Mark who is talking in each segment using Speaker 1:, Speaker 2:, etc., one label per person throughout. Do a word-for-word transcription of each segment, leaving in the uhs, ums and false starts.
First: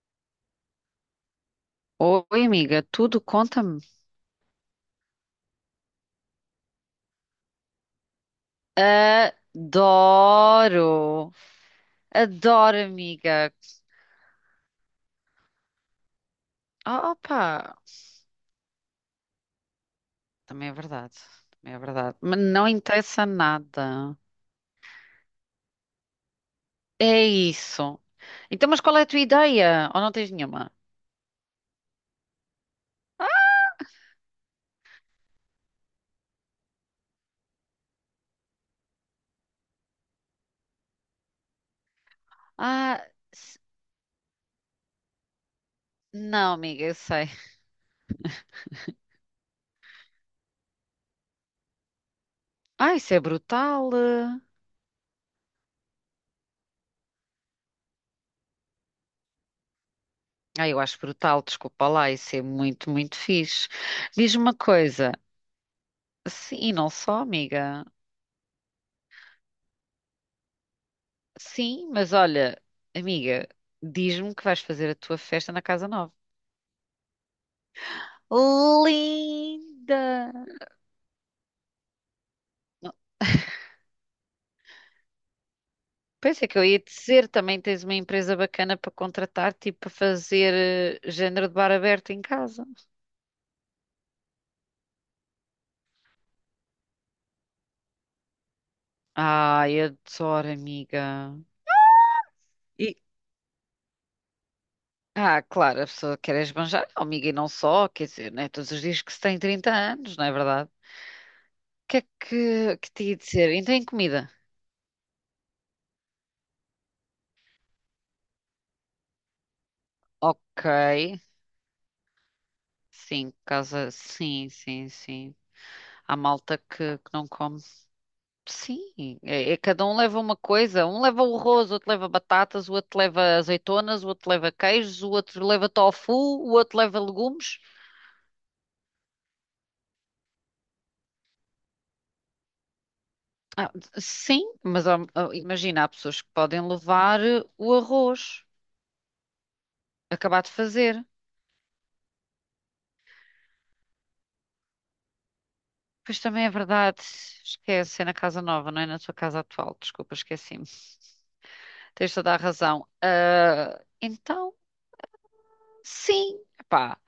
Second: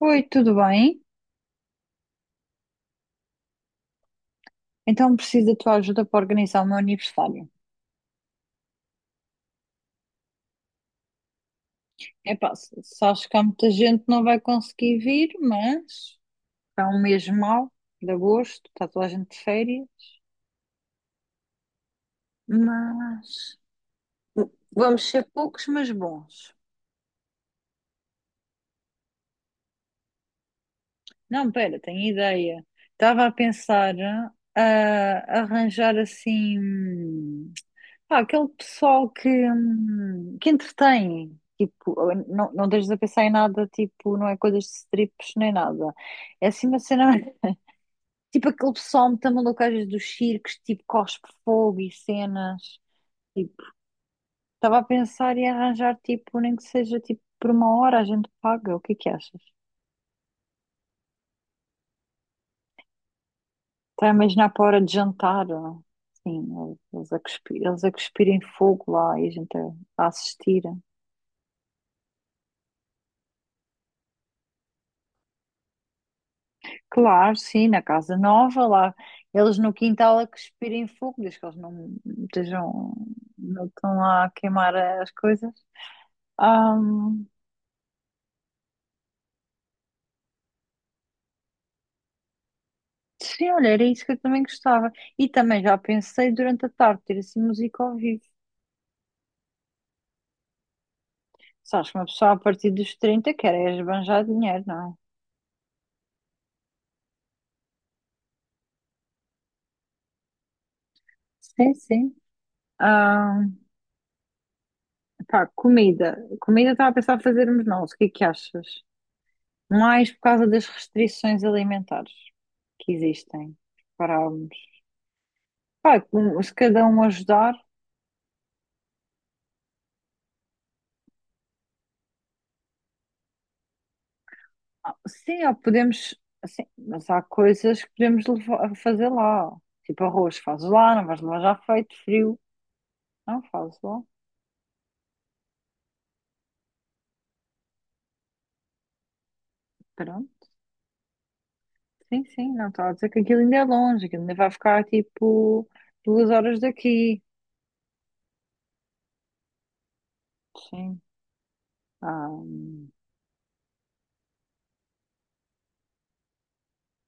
Speaker 1: Oi, tudo bem?
Speaker 2: Oi, amiga, tudo conta-me.
Speaker 1: Então preciso da tua ajuda para organizar o meu aniversário.
Speaker 2: Adoro!
Speaker 1: Epá, se
Speaker 2: Adoro,
Speaker 1: se acho que há
Speaker 2: amiga.
Speaker 1: muita gente que não vai conseguir vir, mas é um
Speaker 2: Oh,
Speaker 1: mês mau
Speaker 2: opa!
Speaker 1: de agosto, está toda a gente de férias,
Speaker 2: Também é verdade. Também é verdade. Mas não interessa
Speaker 1: mas
Speaker 2: nada.
Speaker 1: vamos ser poucos, mas bons.
Speaker 2: É isso. Então, mas qual é a tua ideia? Ou não tens nenhuma?
Speaker 1: Não, pera, tenho ideia. Estava a pensar ah, a arranjar assim. Pá, aquele pessoal que, hum, que entretém, tipo, não, não deixas a
Speaker 2: Ah,
Speaker 1: pensar em
Speaker 2: s-
Speaker 1: nada, tipo, não é coisas de strips nem nada. É
Speaker 2: não,
Speaker 1: assim uma
Speaker 2: amiga, eu
Speaker 1: cena,
Speaker 2: sei.
Speaker 1: tipo aquele pessoal muito maluco às vezes dos circos, tipo, cospe fogo e cenas.
Speaker 2: Ah, isso é
Speaker 1: Tipo,
Speaker 2: brutal.
Speaker 1: estava a pensar em arranjar, tipo, nem que seja, tipo, por uma hora a gente paga, o que é que achas?
Speaker 2: Ah, eu acho brutal, desculpa lá, isso é muito, muito fixe.
Speaker 1: Está a
Speaker 2: Diz-me
Speaker 1: imaginar
Speaker 2: uma
Speaker 1: para a hora de
Speaker 2: coisa.
Speaker 1: jantar,
Speaker 2: Sim, e
Speaker 1: sim,
Speaker 2: não
Speaker 1: eles a
Speaker 2: só,
Speaker 1: cuspir, eles
Speaker 2: amiga.
Speaker 1: a cuspirem fogo lá e a gente a, a assistir.
Speaker 2: Sim, mas olha, amiga, diz-me que vais fazer a tua festa na Casa Nova.
Speaker 1: Claro, sim, na casa nova, lá eles no quintal a
Speaker 2: Linda!
Speaker 1: cuspirem fogo, desde que eles não estejam,
Speaker 2: Não,
Speaker 1: não estão lá a queimar as coisas.
Speaker 2: pensei que eu ia
Speaker 1: Ahm,
Speaker 2: dizer, também tens uma empresa bacana para contratar, tipo para fazer eh, género de bar aberto em casa.
Speaker 1: sim, olha, era isso que eu também gostava. E também já pensei durante a tarde ter assim música ao vivo.
Speaker 2: Ai, adoro, amiga.
Speaker 1: Sabes que uma pessoa a partir dos
Speaker 2: E,
Speaker 1: trinta quer é esbanjar dinheiro, não é?
Speaker 2: ah, claro, a pessoa quer esbanjar, oh, amiga, e não só, quer dizer, né, todos os dias que se tem trinta anos, não é verdade? O
Speaker 1: Sim,
Speaker 2: que é
Speaker 1: sim.
Speaker 2: que, que te ia
Speaker 1: ah
Speaker 2: dizer? Então, em comida.
Speaker 1: Pá, comida. Comida estava a pensar fazermos nós, o que é que achas? Mais por causa
Speaker 2: Ok,
Speaker 1: das restrições alimentares que
Speaker 2: sim,
Speaker 1: existem.
Speaker 2: casa,
Speaker 1: Para,
Speaker 2: sim, sim, sim.
Speaker 1: pá,
Speaker 2: Há
Speaker 1: com- se
Speaker 2: malta
Speaker 1: cada
Speaker 2: que,
Speaker 1: um
Speaker 2: que não
Speaker 1: ajudar,
Speaker 2: come. Sim, é, é cada um leva uma coisa. Um leva o arroz, o outro leva batatas, o outro leva azeitonas, o outro leva
Speaker 1: ah,
Speaker 2: queijos, o
Speaker 1: sim,
Speaker 2: outro
Speaker 1: ou
Speaker 2: leva tofu,
Speaker 1: podemos,
Speaker 2: o
Speaker 1: assim,
Speaker 2: outro leva
Speaker 1: mas há
Speaker 2: legumes.
Speaker 1: coisas que podemos levar, fazer lá. Tipo arroz, fazes lá, não vais levar já feito, frio. Não,
Speaker 2: Ah,
Speaker 1: fazes lá.
Speaker 2: sim, mas há- ah, Imagina, há pessoas que podem levar eh, o arroz, acabar
Speaker 1: Pronto.
Speaker 2: de fazer.
Speaker 1: Sim, sim, não estou a dizer que aquilo ainda é longe, aquilo ainda vai ficar tipo
Speaker 2: Pois
Speaker 1: duas
Speaker 2: também é
Speaker 1: horas
Speaker 2: verdade,
Speaker 1: daqui.
Speaker 2: esquece, é na casa nova, não é na tua casa atual. Desculpa, esqueci-me.
Speaker 1: Sim.
Speaker 2: Tens
Speaker 1: Ah,
Speaker 2: toda a razão.
Speaker 1: hum.
Speaker 2: Ah, então, sim, pá.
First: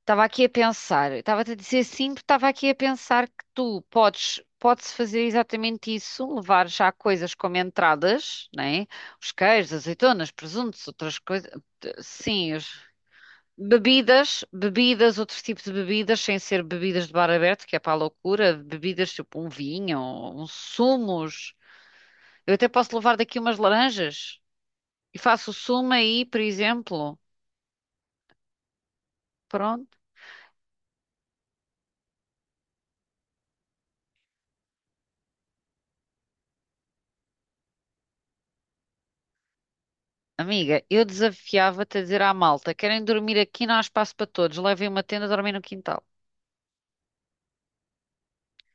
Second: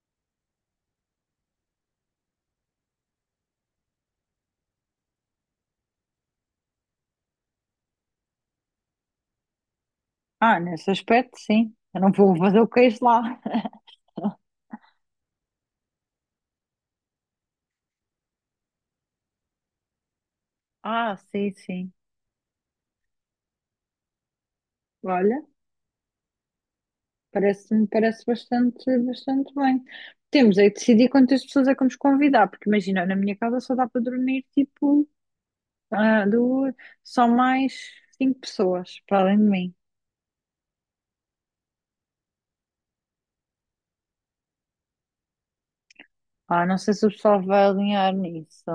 Speaker 2: Estava aqui a pensar, estava-te a dizer sim, porque estava aqui a pensar que tu podes, podes fazer exatamente isso, levar já coisas como entradas, né? Os queijos, azeitonas,
Speaker 1: Ah,
Speaker 2: presuntos,
Speaker 1: nesse
Speaker 2: outras
Speaker 1: aspecto,
Speaker 2: coisas,
Speaker 1: sim. Eu não vou
Speaker 2: sim,
Speaker 1: fazer o
Speaker 2: os-
Speaker 1: queijo lá.
Speaker 2: bebidas, bebidas, outros tipos de bebidas, sem ser bebidas de bar aberto, que é para a loucura, bebidas tipo um vinho, uns
Speaker 1: Ah, sim,
Speaker 2: sumos.
Speaker 1: sim.
Speaker 2: Eu até posso levar daqui umas laranjas e
Speaker 1: Olha.
Speaker 2: faço o sumo aí, por exemplo.
Speaker 1: Parece-me, parece bastante, bastante bem.
Speaker 2: Pronto.
Speaker 1: Temos aí de decidir quantas pessoas é que vamos convidar, porque imagina, na minha casa só dá para dormir tipo ah, duas, só mais cinco pessoas para além de mim.
Speaker 2: Amiga, eu desafiava-te a dizer à malta: querem dormir aqui, não há espaço para todos, levem uma tenda, dormem no quintal.
Speaker 1: Ah, não sei se o pessoal vai alinhar nisso. É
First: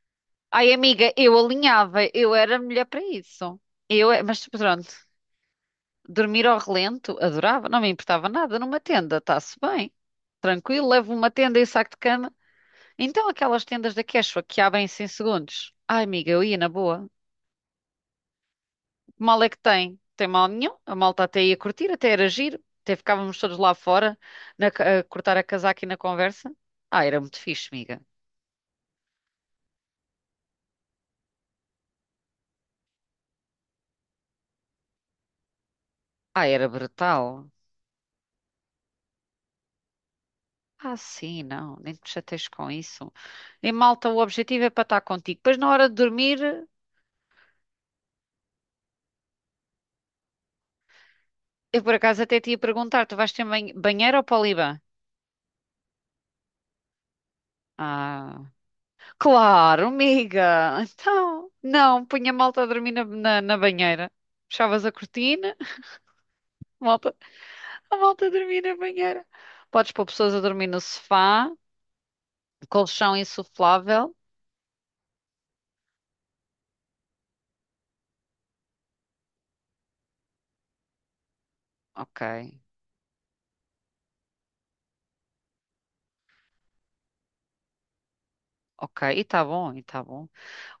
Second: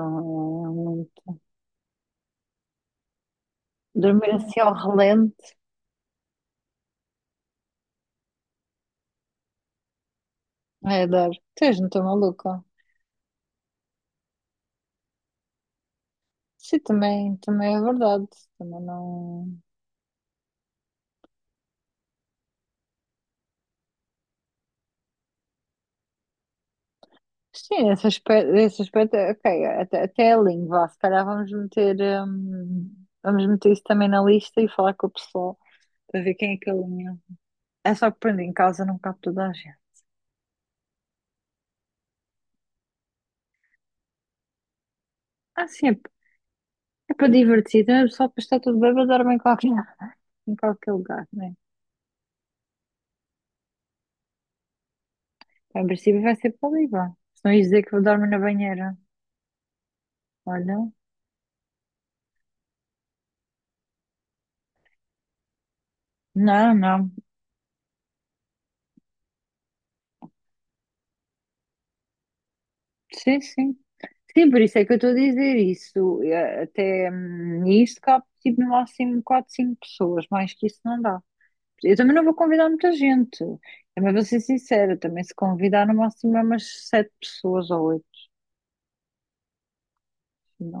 Speaker 2: Ai, amiga,
Speaker 1: muito-
Speaker 2: eu alinhava, eu era mulher para isso. Eu, é-
Speaker 1: dormir
Speaker 2: mas
Speaker 1: assim ao
Speaker 2: pronto,
Speaker 1: relento,
Speaker 2: dormir ao relento, adorava, não me importava nada numa tenda, está-se bem, tranquilo,
Speaker 1: é
Speaker 2: levo
Speaker 1: dar.
Speaker 2: uma tenda e um
Speaker 1: Tens, não
Speaker 2: saco de
Speaker 1: estou
Speaker 2: cama.
Speaker 1: maluca?
Speaker 2: Então, aquelas tendas da Quechua que abrem-se em segundos. Ai, amiga, eu ia na
Speaker 1: Sim,
Speaker 2: boa.
Speaker 1: também, também é verdade. Também
Speaker 2: Mal é
Speaker 1: não.
Speaker 2: que tem. Tem mal nenhum. A malta até ia curtir, até era giro. Até ficávamos todos lá fora na ca- a cortar a casaca e na conversa. Ah, era muito fixe,
Speaker 1: Sim,
Speaker 2: amiga.
Speaker 1: esse aspecto, esse aspecto, ok, até, até a lindo, vá, se calhar vamos meter, hum, vamos meter isso também na lista e falar com o pessoal para ver
Speaker 2: Ah,
Speaker 1: quem é
Speaker 2: era
Speaker 1: que alinha.
Speaker 2: brutal.
Speaker 1: É só que pronto, em casa não cabe toda a gente.
Speaker 2: Ah, sim, não. Nem te chateies com isso. E malta, o objetivo é para estar contigo. Depois,
Speaker 1: Ah,
Speaker 2: na
Speaker 1: sim,
Speaker 2: hora
Speaker 1: é,
Speaker 2: de
Speaker 1: p-
Speaker 2: dormir,
Speaker 1: é para divertir, não é só para estar tudo bem, mas dorme em qualquer, em qualquer lugar, né?
Speaker 2: eu por acaso até te ia perguntar: tu vais ter ban- banheiro ou poliban?
Speaker 1: Em princípio vai ser para o Líbano. Se não ia dizer que eu dorme na
Speaker 2: Ah,
Speaker 1: banheira.
Speaker 2: claro, amiga.
Speaker 1: Olha,
Speaker 2: Então, não, punha a malta a dormir na, na, na banheira. Fechavas a cortina.
Speaker 1: não, não.
Speaker 2: Malta. A malta a dormir na banheira. Podes pôr pessoas a dormir no sofá, colchão
Speaker 1: Sim, sim.
Speaker 2: insuflável.
Speaker 1: Sim, por isso é que eu estou a dizer isso. Eh, até hum, isto cabe tipo, no máximo quatro cinco pessoas, mais que isso não dá. Eu também
Speaker 2: Ok,
Speaker 1: não vou convidar muita gente. Também vou ser sincera, também se convidar no máximo é umas sete pessoas ou oito.
Speaker 2: ok. E tá bom, e tá bom.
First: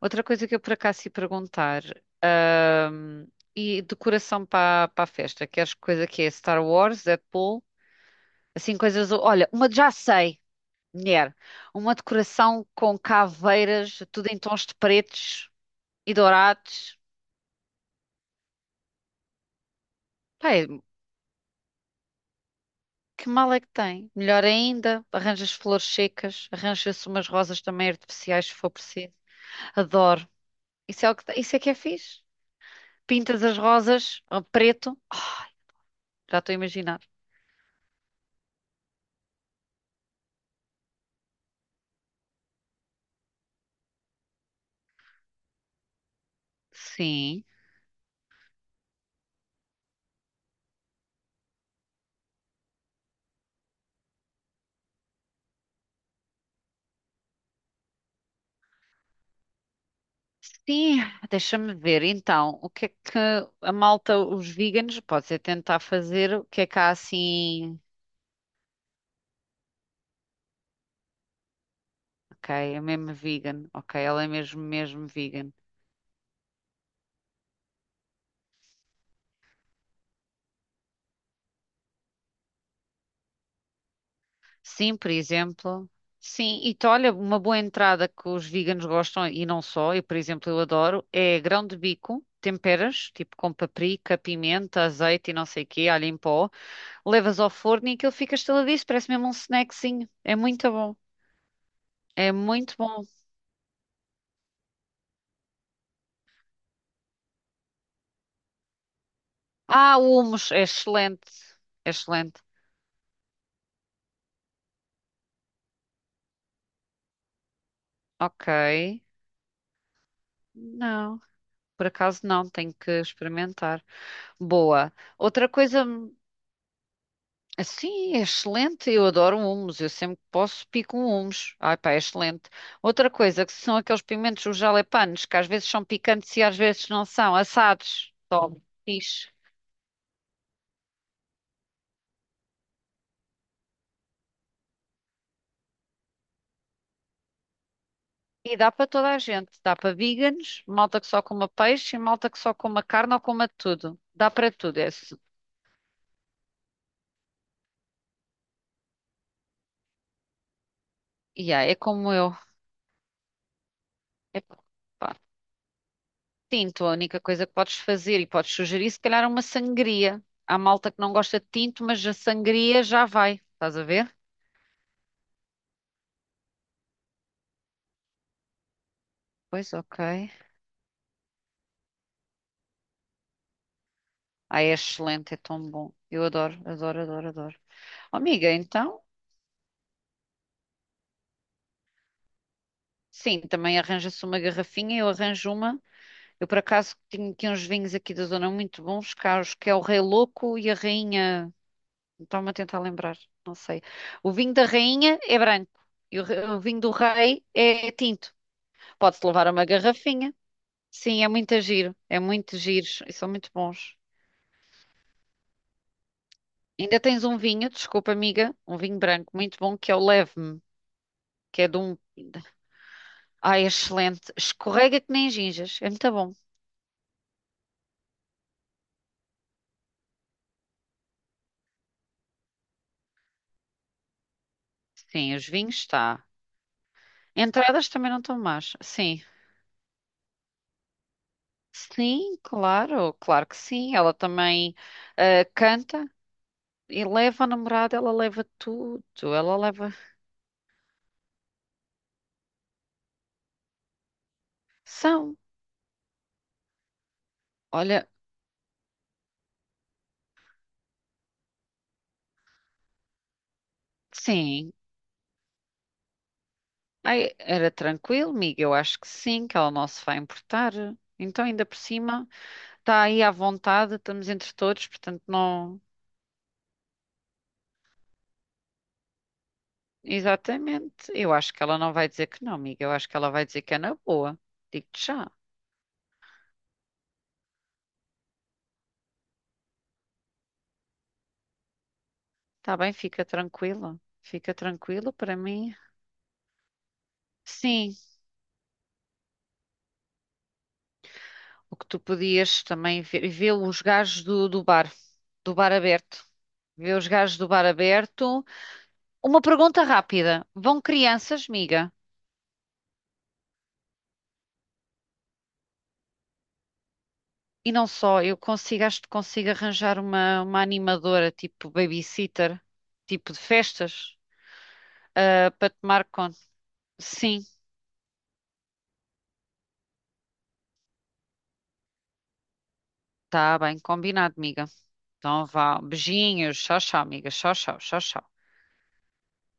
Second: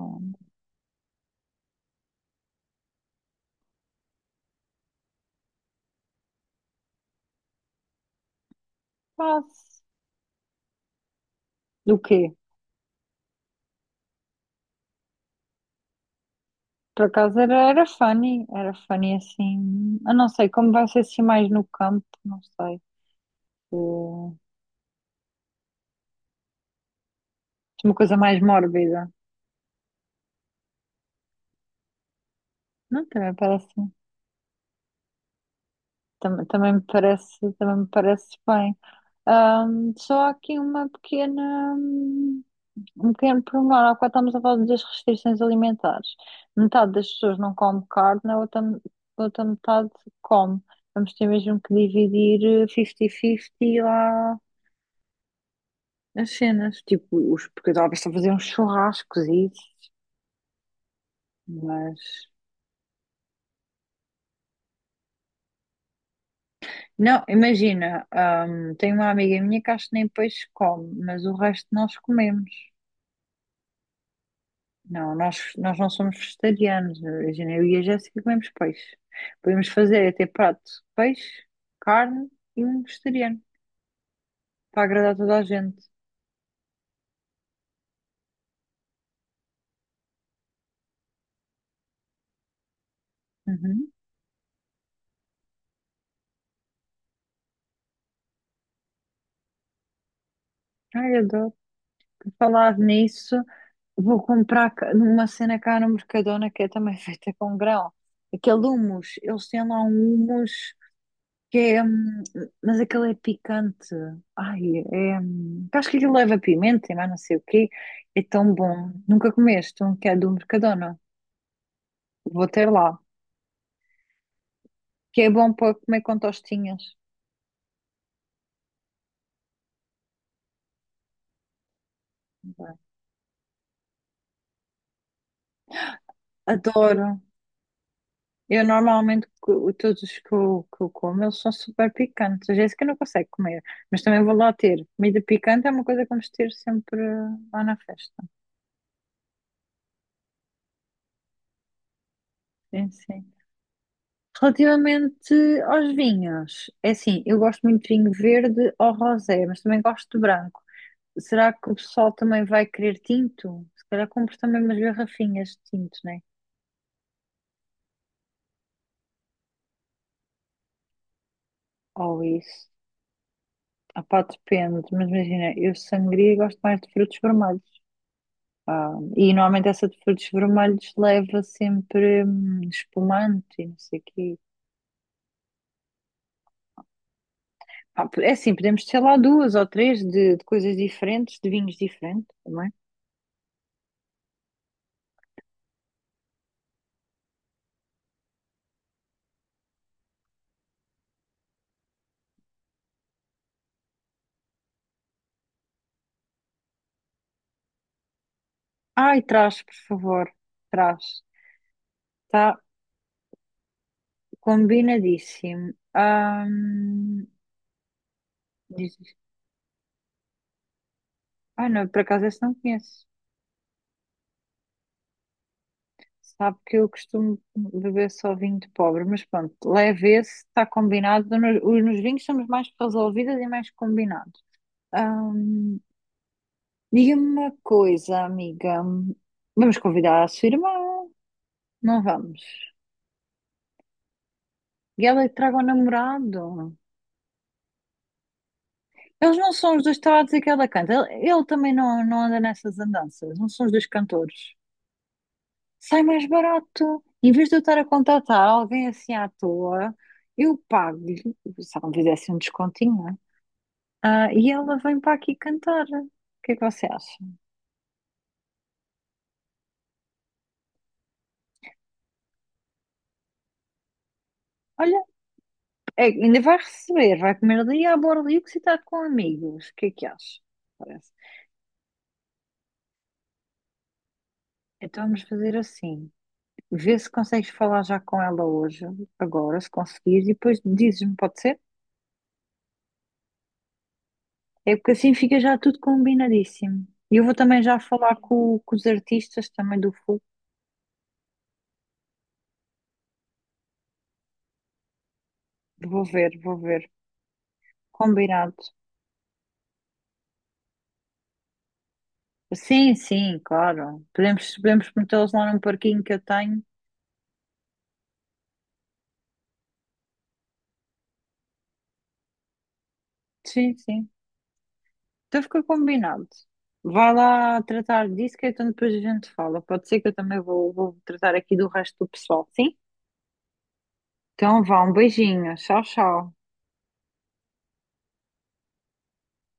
Speaker 2: Outra coisa que eu por acaso ia perguntar. ahm, e decoração para para a festa. Queres coisa que é Star Wars, Deadpool? Assim, coisas. Olha, uma
Speaker 1: faço.
Speaker 2: já sei, mulher. Uma
Speaker 1: Do quê?
Speaker 2: decoração com caveiras, tudo em tons de pretos e dourados.
Speaker 1: Por acaso era, era funny, era funny assim. Eu não sei
Speaker 2: Pá. É
Speaker 1: como vai ser assim mais no campo, não sei.
Speaker 2: Que mal é que tem?
Speaker 1: Eh,
Speaker 2: Melhor ainda, arranjas flores secas, arranja-se umas rosas também
Speaker 1: uma coisa mais
Speaker 2: artificiais se for
Speaker 1: mórbida.
Speaker 2: preciso. Adoro. Isso é o que, te- isso é que é fixe.
Speaker 1: Não, também
Speaker 2: Pintas as
Speaker 1: parece.
Speaker 2: rosas a preto. Ai, já
Speaker 1: também
Speaker 2: estou a
Speaker 1: Também me
Speaker 2: imaginar.
Speaker 1: parece, também me parece bem. Ahm, só há aqui uma pequena, hum, um pequeno pormenor, há bocado estamos a falar das restrições alimentares. Metade das pessoas
Speaker 2: Sim.
Speaker 1: não come carne, a outra, a outra metade come. Vamos ter mesmo que dividir eh, cinquenta cinquenta lá as cenas. Tipo, os, porque talvez estão a fazer uns churrascos e isso,
Speaker 2: Sim, deixa-me ver.
Speaker 1: mas...
Speaker 2: Então, o que é que a malta, os veganos, pode ser tentar fazer? O que é que há
Speaker 1: Não,
Speaker 2: assim?
Speaker 1: imagina, hum, tenho uma amiga minha que acho que nem peixe come, mas o resto nós
Speaker 2: Ok,
Speaker 1: comemos.
Speaker 2: é mesmo vegan. Ok, ela é mesmo, mesmo
Speaker 1: Não,
Speaker 2: vegan.
Speaker 1: nós, nós não somos vegetarianos. Imagina, eu e a Jéssica comemos peixe. Podemos fazer até prato de peixe, carne e um vegetariano, para
Speaker 2: Sim, por
Speaker 1: agradar toda a gente.
Speaker 2: exemplo. Sim, e tu, olha, uma boa entrada que os veganos gostam, e não só, eu, por exemplo, eu adoro, é grão de bico, temperas, tipo com
Speaker 1: Uhum.
Speaker 2: paprika, pimenta, azeite e não sei o quê, alho em pó, levas ao forno e aquilo fica estaladiço, parece mesmo um snackzinho. É muito bom,
Speaker 1: Ai, eu adoro. Por
Speaker 2: é muito
Speaker 1: falar
Speaker 2: bom.
Speaker 1: nisso, vou comprar ca- uma cena cá no Mercadona que é também feita com grão. Aquele hummus, eles têm lá um
Speaker 2: Ah, o hummus, é
Speaker 1: hummus
Speaker 2: excelente,
Speaker 1: que é,
Speaker 2: é
Speaker 1: hum,
Speaker 2: excelente.
Speaker 1: mas aquele é picante. Ai, é, hum, acho que aquilo leva pimenta e mais não sei o quê. É
Speaker 2: Ok,
Speaker 1: tão bom. Nunca comeste um que é do Mercadona?
Speaker 2: não, por acaso
Speaker 1: Vou
Speaker 2: não,
Speaker 1: ter
Speaker 2: tenho
Speaker 1: lá.
Speaker 2: que experimentar. Boa.
Speaker 1: Que é
Speaker 2: Outra
Speaker 1: bom para
Speaker 2: coisa.
Speaker 1: comer com tostinhas.
Speaker 2: Sim, é excelente. Eu adoro humos. Eu sempre que posso pico um humos. Ai, pá, é excelente. Outra coisa que são aqueles pimentos, os jalapenos, que às vezes são picantes e às vezes não
Speaker 1: Adoro.
Speaker 2: são, assados. Tome,
Speaker 1: Eu normalmente,
Speaker 2: fixe.
Speaker 1: co- todos os que eu, que eu como, eles são super picantes. A Jéssica não consegue comer, mas também vou lá ter. Comida picante é uma coisa que vamos ter sempre lá na festa.
Speaker 2: E dá para toda a gente. Dá para veganos, malta que só coma peixe e malta que só coma
Speaker 1: Sim,
Speaker 2: carne ou
Speaker 1: sim.
Speaker 2: coma tudo. Dá para tudo esse.
Speaker 1: Relativamente aos vinhos, é assim, eu gosto muito de vinho verde ou rosé, mas também gosto de branco.
Speaker 2: E
Speaker 1: Será
Speaker 2: yeah,
Speaker 1: que o
Speaker 2: é
Speaker 1: pessoal
Speaker 2: como eu.
Speaker 1: também vai querer tinto? Se calhar compro
Speaker 2: É,
Speaker 1: também umas
Speaker 2: pá.
Speaker 1: garrafinhas de tinto, né?
Speaker 2: Tinto, a única coisa que podes fazer e podes sugerir, se calhar, é uma sangria. Há malta que não gosta de tinto, mas a
Speaker 1: Ou isso.
Speaker 2: sangria já vai. Estás a
Speaker 1: Ah,
Speaker 2: ver?
Speaker 1: pá, depende, mas imagina, eu sangria gosto mais de frutos vermelhos. Ah, e normalmente
Speaker 2: Pois,
Speaker 1: essa de
Speaker 2: ok.
Speaker 1: frutos vermelhos leva sempre hum, espumante e não sei o quê.
Speaker 2: Ai, é excelente, é tão bom. Eu adoro, adoro, adoro, adoro.
Speaker 1: Ah,
Speaker 2: Oh,
Speaker 1: é
Speaker 2: amiga,
Speaker 1: assim, podemos ter
Speaker 2: então,
Speaker 1: lá duas ou três de, de coisas diferentes, de vinhos diferentes também.
Speaker 2: sim, também arranja-se uma garrafinha, eu arranjo uma. Eu, por acaso, tenho aqui uns vinhos aqui da zona muito bons, caros, que é o Rei Louco e a Rainha. Estava-me a tentar lembrar, não sei. O vinho da Rainha é branco e o, re- o vinho do Rei é tinto.
Speaker 1: Ai,
Speaker 2: Pode-se levar
Speaker 1: traz,
Speaker 2: uma
Speaker 1: por favor,
Speaker 2: garrafinha.
Speaker 1: traz.
Speaker 2: Sim, é muito giro, é muito
Speaker 1: Está
Speaker 2: giro e são muito bons.
Speaker 1: combinadíssimo. Ah,
Speaker 2: Ainda tens um vinho, desculpa, amiga, um
Speaker 1: diz,
Speaker 2: vinho branco muito bom que é o Leve-me, que
Speaker 1: ah,
Speaker 2: é de
Speaker 1: não,
Speaker 2: um.
Speaker 1: por acaso esse não conheço.
Speaker 2: Ai, excelente. Escorrega que nem gingas. É muito bom.
Speaker 1: Sabe que eu costumo beber só vinho de pobre, mas pronto, leve esse, está combinado. Nos, os- nos vinhos somos mais resolvidas e mais combinados.
Speaker 2: Sim, os vinhos
Speaker 1: Ahm,
Speaker 2: está.
Speaker 1: diga-me uma
Speaker 2: Entradas também não
Speaker 1: coisa,
Speaker 2: estão más.
Speaker 1: amiga.
Speaker 2: Sim.
Speaker 1: Vamos convidar a sua irmã? Não
Speaker 2: Sim,
Speaker 1: vamos.
Speaker 2: claro. Claro que sim. Ela também
Speaker 1: E ela é que
Speaker 2: ah,
Speaker 1: traga o
Speaker 2: canta
Speaker 1: namorado.
Speaker 2: e leva a namorada, ela leva tudo.
Speaker 1: Eles não
Speaker 2: Ela
Speaker 1: são os
Speaker 2: leva.
Speaker 1: dois que estava a dizer que ela canta. Ele, ele também não, não anda nessas andanças. Não são os dois cantores.
Speaker 2: São.
Speaker 1: Sai mais barato. Em vez de eu estar a
Speaker 2: Olha,
Speaker 1: contratar alguém assim à toa, eu pago-lhe. Se ela me fizesse um descontinho, ah, e
Speaker 2: sim.
Speaker 1: ela vem para aqui cantar. O que é que você acha?
Speaker 2: Ai, era tranquilo, Miga. Eu acho que sim, que ela não se vai importar. Então, ainda por cima, está aí à vontade, estamos entre todos,
Speaker 1: Olha,
Speaker 2: portanto, não.
Speaker 1: é- ainda vai receber, vai comer ali à borda e está com amigos. O que é que acha? Parece.
Speaker 2: Exatamente. Eu acho que ela não vai dizer que não, amiga. Eu acho que ela vai dizer que é na boa.
Speaker 1: Então
Speaker 2: Digo-te
Speaker 1: vamos
Speaker 2: já.
Speaker 1: fazer assim. Vê se consegues falar já com ela hoje, agora, se conseguires, e depois dizes-me, pode ser?
Speaker 2: Tá bem, fica tranquila. Fica
Speaker 1: É porque assim
Speaker 2: tranquila para
Speaker 1: fica já
Speaker 2: mim.
Speaker 1: tudo combinadíssimo. E eu vou também já
Speaker 2: Sim,
Speaker 1: falar com, com os artistas também do Fogo.
Speaker 2: o que tu podias também ver, ver os gajos do, do bar, do bar
Speaker 1: Vou
Speaker 2: aberto.
Speaker 1: ver, vou ver.
Speaker 2: Ver os gajos do bar aberto.
Speaker 1: Combinado.
Speaker 2: Uma pergunta rápida. Vão crianças, Miga?
Speaker 1: Sim, sim, claro. Podemos, podemos metê-los lá num parquinho que eu tenho.
Speaker 2: E não só, eu consigo, acho que consigo arranjar uma, uma animadora, tipo babysitter, tipo de
Speaker 1: Sim, sim.
Speaker 2: festas,
Speaker 1: Então
Speaker 2: ah,
Speaker 1: fica
Speaker 2: para tomar
Speaker 1: combinado.
Speaker 2: conta.
Speaker 1: Vai
Speaker 2: Sim,
Speaker 1: lá tratar disso, que então depois a gente fala. Pode ser que eu também vou, vou tratar aqui do resto do pessoal, sim?
Speaker 2: tá bem, combinado,
Speaker 1: Então
Speaker 2: Miga.
Speaker 1: vá, um
Speaker 2: Então
Speaker 1: beijinho.
Speaker 2: vá.
Speaker 1: Tchau, tchau.
Speaker 2: Beijinhos. Tchau, tchau, amiga. Tchau, tchau, tchau, tchau.